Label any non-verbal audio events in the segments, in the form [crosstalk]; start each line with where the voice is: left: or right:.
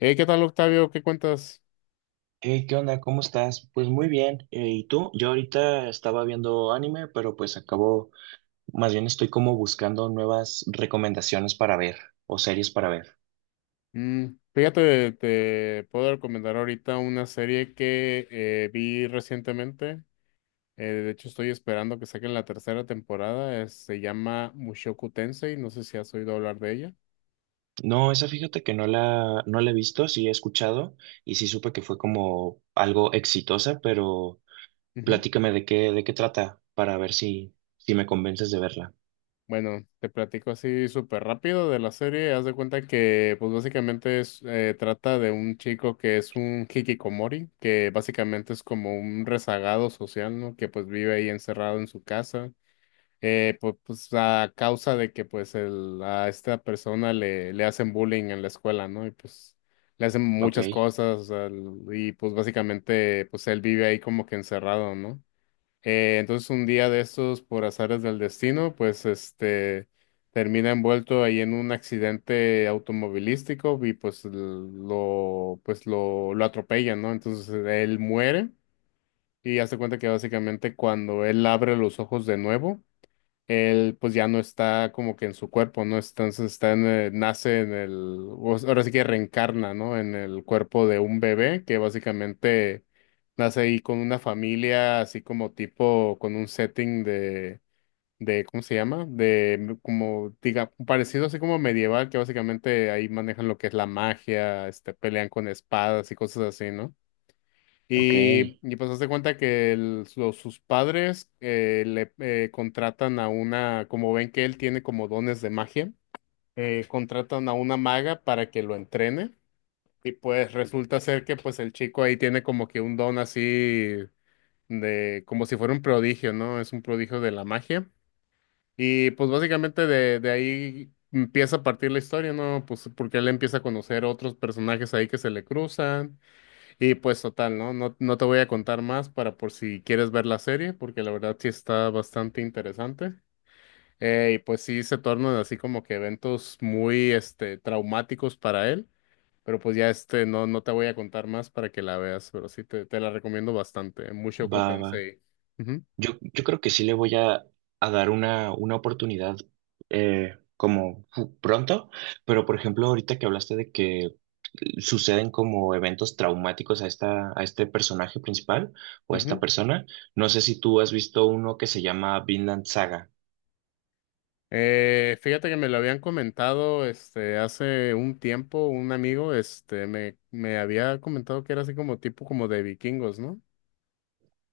left: Hey, ¿qué tal, Octavio? ¿Qué cuentas?
right: Hey, ¿qué onda? ¿Cómo estás? Pues muy bien. ¿Y tú? Yo ahorita estaba viendo anime, pero pues acabo, más bien estoy como buscando nuevas recomendaciones para ver o series para ver.
left: Mm, fíjate, te puedo recomendar ahorita una serie que vi recientemente. De hecho, estoy esperando que saquen la tercera temporada. Se llama Mushoku Tensei. No sé si has oído hablar de ella.
right: No, esa fíjate que no la he visto, sí he escuchado y sí supe que fue como algo exitosa, pero
left: Ujú.
right: platícame de de qué trata para ver si me convences de verla.
left: Bueno, te platico así súper rápido de la serie. Haz de cuenta que, pues básicamente es, trata de un chico que es un hikikomori, que básicamente es como un rezagado social, ¿no? Que pues vive ahí encerrado en su casa. Pues, a causa de que pues a esta persona le hacen bullying en la escuela, ¿no? Y pues le hacen
right: Ok,
left: muchas cosas, o sea, y pues básicamente pues él vive ahí como que encerrado, ¿no? Entonces un día de estos, por azares del destino, pues este termina envuelto ahí en un accidente automovilístico y pues lo atropellan, ¿no? Entonces él muere y hace cuenta que básicamente cuando él abre los ojos de nuevo, él pues ya no está como que en su cuerpo, ¿no? Entonces está en, nace en el, o sea, ahora sí que reencarna, ¿no? En el cuerpo de un bebé que básicamente nace ahí con una familia, así como tipo, con un setting de, ¿cómo se llama? Como, diga, parecido así como medieval, que básicamente ahí manejan lo que es la magia, este, pelean con espadas y cosas así, ¿no?
right: ok.
left: Y pues hazte cuenta que sus padres le contratan a una, como ven que él tiene como dones de magia, contratan a una maga para que lo entrene. Y pues resulta ser que pues el chico ahí tiene como que un don así de, como si fuera un prodigio, ¿no? Es un prodigio de la magia. Y pues básicamente de ahí empieza a partir la historia, ¿no? Pues porque él empieza a conocer otros personajes ahí que se le cruzan. Y pues total, ¿no? No te voy a contar más para por si quieres ver la serie, porque la verdad sí está bastante interesante. Y pues sí se tornan así como que eventos muy este traumáticos para él. Pero pues ya este no te voy a contar más para que la veas, pero sí te la recomiendo bastante. Mushoku
right: Va, va.
left: Tensei. Ujú,
right: Yo creo que sí le voy a dar una oportunidad, como pronto, pero por ejemplo, ahorita que hablaste de que suceden como eventos traumáticos a a este personaje principal o a esta
left: ujú.
right: persona, no sé si tú has visto uno que se llama Vinland Saga.
left: Fíjate que me lo habían comentado este hace un tiempo, un amigo, este, me había comentado que era así como tipo como de vikingos, ¿no?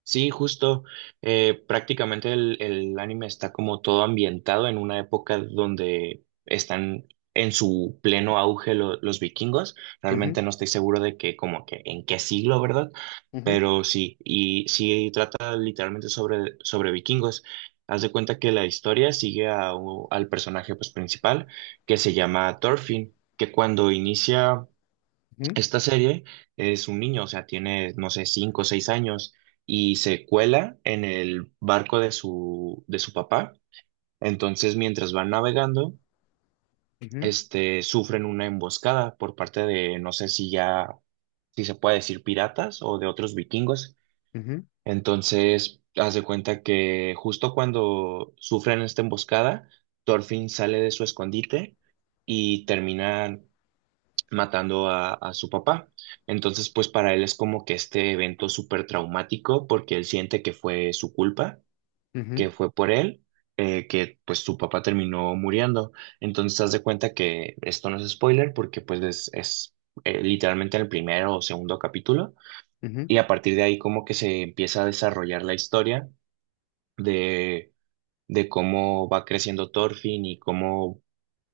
right: Sí, justo. Eh, prácticamente el anime está como todo ambientado en una época donde están en su pleno auge los vikingos.
left: Ujú,
right: Realmente no estoy seguro de que como que en qué siglo, ¿verdad?
left: ujú,
right: Pero sí, y sí trata literalmente sobre vikingos. Haz de cuenta que la historia sigue a al personaje pues, principal, que se llama Thorfinn, que cuando inicia
left: ujú.
right: esta serie es un niño, o sea, tiene, no sé, cinco o seis años y se cuela en el barco de de su papá. Entonces, mientras van navegando,
left: Ujú,
right: sufren una emboscada por parte de, no sé si ya, si se puede decir piratas o de otros vikingos.
left: ujú,
right: Entonces, haz de cuenta que justo cuando sufren esta emboscada, Thorfinn sale de su escondite y terminan matando a su papá. Entonces, pues para él es como que este evento súper traumático porque él siente que fue su culpa,
left: ujú,
right: que fue por él, que pues su papá terminó muriendo. Entonces, haz de cuenta que esto no es spoiler porque pues es literalmente el primero o segundo capítulo
left: ujú,
right: y a partir de ahí como que se empieza a desarrollar la historia de, de cómo va creciendo Thorfinn y cómo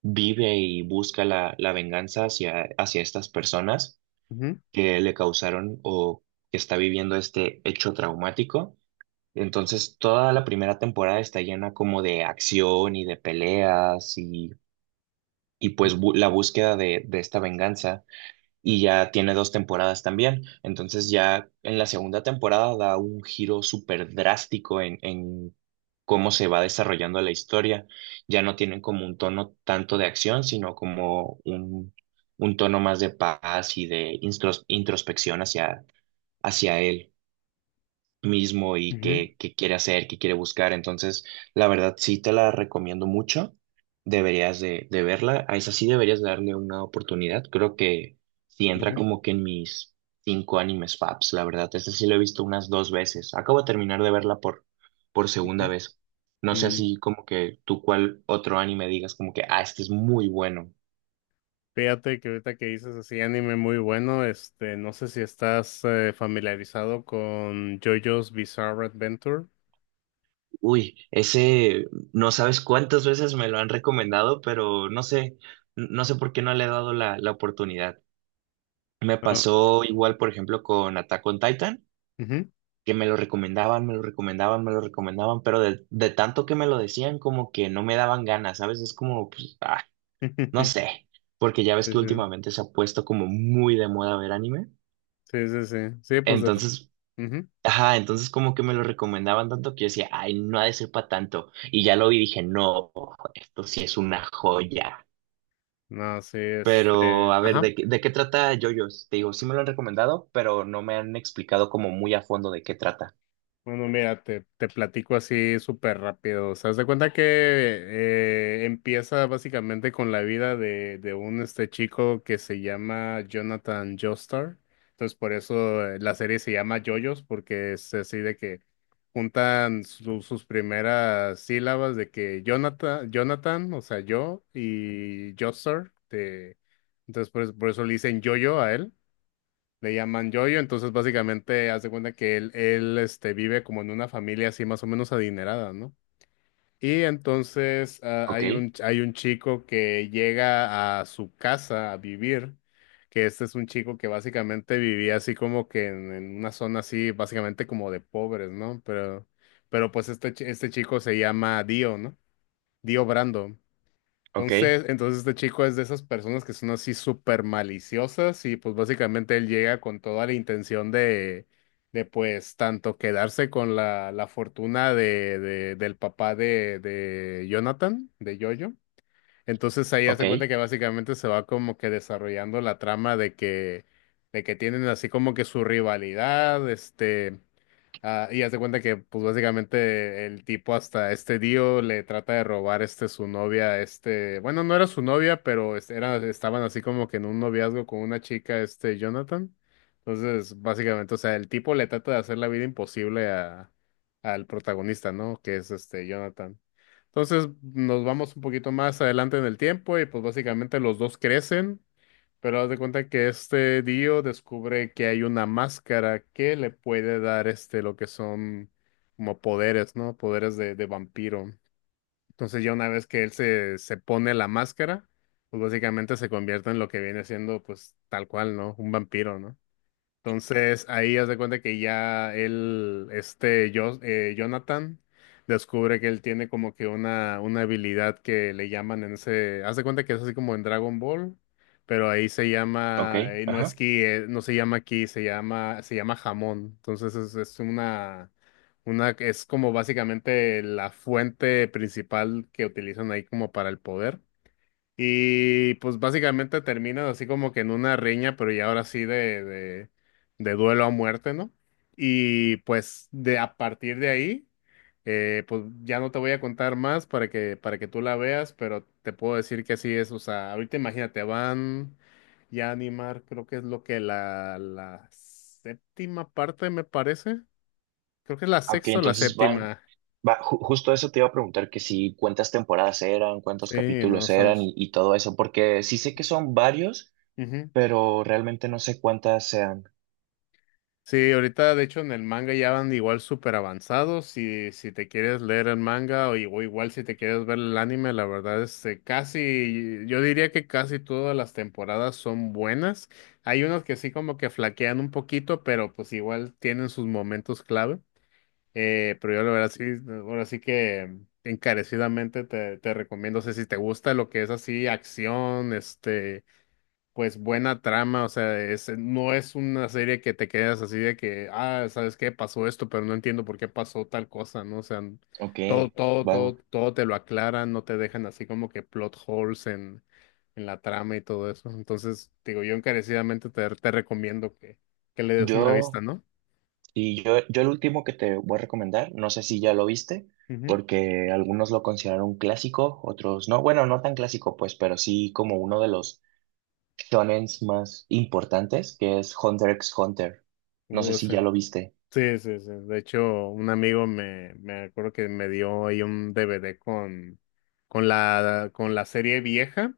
right: vive y busca la venganza hacia estas personas
left: ujú,
right: que le causaron o que está viviendo este hecho traumático. Entonces, toda la primera temporada está llena como de acción y de peleas y
left: ujú,
right: pues la búsqueda de esta venganza. Y ya tiene dos temporadas también. Entonces, ya en la segunda temporada da un giro súper drástico en cómo se va desarrollando la historia. Ya no tienen como un tono tanto de acción, sino como un tono más de paz y de introspección hacia hacia él mismo y qué quiere hacer, qué quiere buscar. Entonces, la verdad, sí te la recomiendo mucho. Deberías de verla. A esa sí deberías darle una oportunidad. Creo que sí
left: ujú,
right: entra
left: ujú.
right: como que en mis cinco animes faps, la verdad. Este sí lo he visto unas dos veces. Acabo de terminar de verla por segunda
left: Ujú.
right: vez. No sé
left: Mm,
right: así como que tú cuál otro anime digas como que, ah, este es muy bueno.
left: fíjate que ahorita que dices así anime muy bueno, este, no sé si estás familiarizado con JoJo's Bizarre Adventure.
right: Uy, ese no sabes cuántas veces me lo han recomendado, pero no sé, no sé por qué no le he dado la oportunidad. Me
left: Ah,
right: pasó igual, por ejemplo, con Attack on Titan,
left: ujú.
right: que me lo recomendaban, me lo recomendaban, me lo recomendaban, pero de tanto que me lo decían, como que no me daban ganas, ¿sabes? Es como, pues, ah, no
left: [laughs]
right: sé, porque ya ves
left: Sí,
right: que
left: sí,
right: últimamente se ha puesto como muy de moda ver anime.
left: sí, sí, sí, sí, pues,
right: Entonces,
left: ujú.
right: ajá, entonces como que me lo recomendaban tanto que yo decía, ay, no ha de ser para tanto. Y ya lo vi y dije, no, esto sí es una joya.
left: No, sí,
right: Pero,
left: este,
right: a ver,
left: ajá.
right: ¿de, de qué trata JoJo's? Te digo, sí me lo han recomendado, pero no me han explicado como muy a fondo de qué trata.
left: Bueno, mira, te platico así súper rápido. O sea, haz de cuenta que empieza básicamente con la vida de un este chico que se llama Jonathan Joestar. Entonces, por eso la serie se llama JoJo's, porque es así de que juntan sus primeras sílabas de que Jonathan, Jonathan, o sea, yo, y Joestar. Entonces, por eso le dicen JoJo a él. Le llaman Yoyo, entonces básicamente haz de cuenta que él este, vive como en una familia así más o menos adinerada, ¿no? Y entonces ah,
right: Ok,
left: hay un, hay un chico que llega a su casa a vivir, que este es un chico que básicamente vivía así como que en una zona así, básicamente como de pobres, ¿no? Pero pues este, este chico se llama Dio, ¿no? Dio Brando.
right: ok,
left: Entonces este chico es de esas personas que son así súper maliciosas y pues básicamente él llega con toda la intención de pues tanto quedarse con la, la fortuna de, del papá de Jonathan, de Jojo. Entonces ahí
right: ok,
left: hace cuenta que básicamente se va como que desarrollando la trama de que tienen así como que su rivalidad, este, ah, y hace cuenta que pues básicamente el tipo hasta este Dio le trata de robar este su novia, este, bueno, no era su novia, pero era, estaban así como que en un noviazgo con una chica, este, Jonathan. Entonces, básicamente, o sea, el tipo le trata de hacer la vida imposible a, al protagonista, ¿no? Que es este Jonathan. Entonces nos vamos un poquito más adelante en el tiempo y pues básicamente los dos crecen, pero haz de cuenta que este Dio descubre que hay una máscara que le puede dar este lo que son como poderes, ¿no? Poderes de vampiro. Entonces ya una vez que se pone la máscara, pues básicamente se convierte en lo que viene siendo pues tal cual, ¿no? Un vampiro, ¿no? Entonces ahí haz de cuenta que ya él, este Jonathan, descubre que él tiene como que una habilidad que le llaman en ese, haz de cuenta que es así como en Dragon Ball, pero ahí se
right: ok,
left: llama,
right: ajá.
left: no se llama ki, se llama jamón. Entonces es una, es como básicamente la fuente principal que utilizan ahí como para el poder. Y pues básicamente termina así como que en una riña, pero ya ahora sí de duelo a muerte, ¿no? Y pues de a partir de ahí, pues ya no te voy a contar más para que tú la veas, pero te puedo decir que así es. O sea, ahorita imagínate, van ya a animar, creo que es lo que la séptima parte me parece. Creo que es la
right: Ok,
left: sexta o la
right: entonces van,
left: séptima.
right: va, justo eso te iba a preguntar que si cuántas temporadas eran, cuántos
left: Sí, no
right: capítulos
left: son.
right: eran y todo eso, porque sí sé que son varios, pero realmente no sé cuántas sean.
left: Sí, ahorita de hecho en el manga ya van igual súper avanzados. Si te quieres leer el manga o igual si te quieres ver el anime, la verdad es que casi, yo diría que casi todas las temporadas son buenas. Hay unos que sí como que flaquean un poquito, pero pues igual tienen sus momentos clave. Pero yo la verdad sí, ahora sí que encarecidamente te recomiendo, o sea, si te gusta lo que es así, acción, este pues buena trama, o sea, no es una serie que te quedas así de que, ah, ¿sabes qué? Pasó esto, pero no entiendo por qué pasó tal cosa, ¿no? O sea,
right: Ok.
left: todo, todo,
right: Va.
left: todo, todo te lo aclaran, no te dejan así como que plot holes en la trama y todo eso. Entonces, digo, yo encarecidamente te recomiendo que le des una vista,
right: Yo,
left: ¿no?
right: y yo el último que te voy a recomendar, no sé si ya lo viste,
left: Ujú.
right: porque algunos lo consideran un clásico, otros no, bueno, no tan clásico pues, pero sí como uno de los shonens más importantes, que es Hunter x Hunter. No sé si
left: Sí.
right: ya lo viste.
left: Sí, sí, sí. De hecho, un amigo me acuerdo que me dio ahí un DVD con la serie vieja.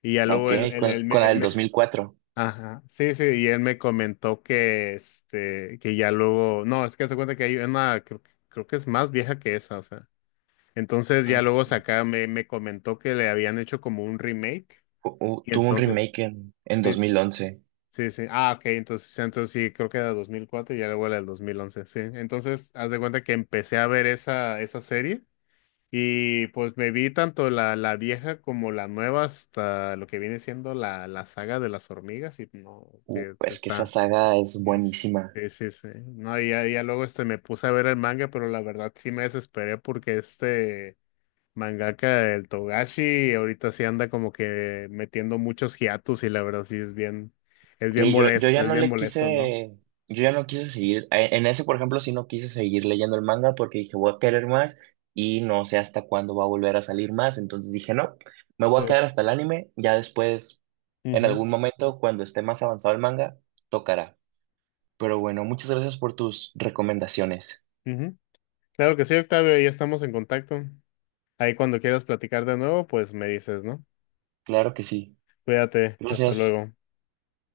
left: Y ya
right: Ok,
left: luego
right: con la del 2004.
left: ajá, sí, sí, y él me comentó que, este, que ya luego, no, es que se cuenta que hay una, creo que es más vieja que esa, o sea, entonces ya
right: Mm.
left: luego saca, me comentó que le habían hecho como un remake, y
right: Tuvo un
left: entonces,
right: remake en
left: sí,
right: 2011.
left: sí, sí, ah, ok, entonces sí, creo que era 2004 y ya luego era del 2011 sí, entonces, haz de cuenta que empecé a ver esa, esa serie, y pues me vi tanto la, la vieja como la nueva hasta lo que viene siendo la, la saga de las hormigas y no, que
right: Es que esa
left: está.
right: saga es
left: es-
right: buenísima.
left: Sí, sí, sí. No, y ya, ya luego este me puse a ver el manga, pero la verdad sí me desesperé porque este mangaka, el Togashi, ahorita sí anda como que metiendo muchos hiatus y la verdad sí
right: Sí, yo ya
left: es
right: no
left: bien
right: le
left: molesto, ¿no?
right: quise, yo ya no quise seguir, en ese, por ejemplo, sí no quise seguir leyendo el manga porque dije, voy a querer más y no sé hasta cuándo va a volver a salir más, entonces dije, no, me voy a quedar
left: Entonces,
right: hasta el anime, ya después, en
left: ujú,
right: algún momento, cuando esté más avanzado el manga, tocará. Pero bueno, muchas gracias por tus recomendaciones.
left: ujú. Claro que sí, Octavio, ya estamos en contacto. Ahí cuando quieras platicar de nuevo, pues me dices, ¿no?
right: Claro que sí.
left: Cuídate, hasta
right: Gracias.
left: luego.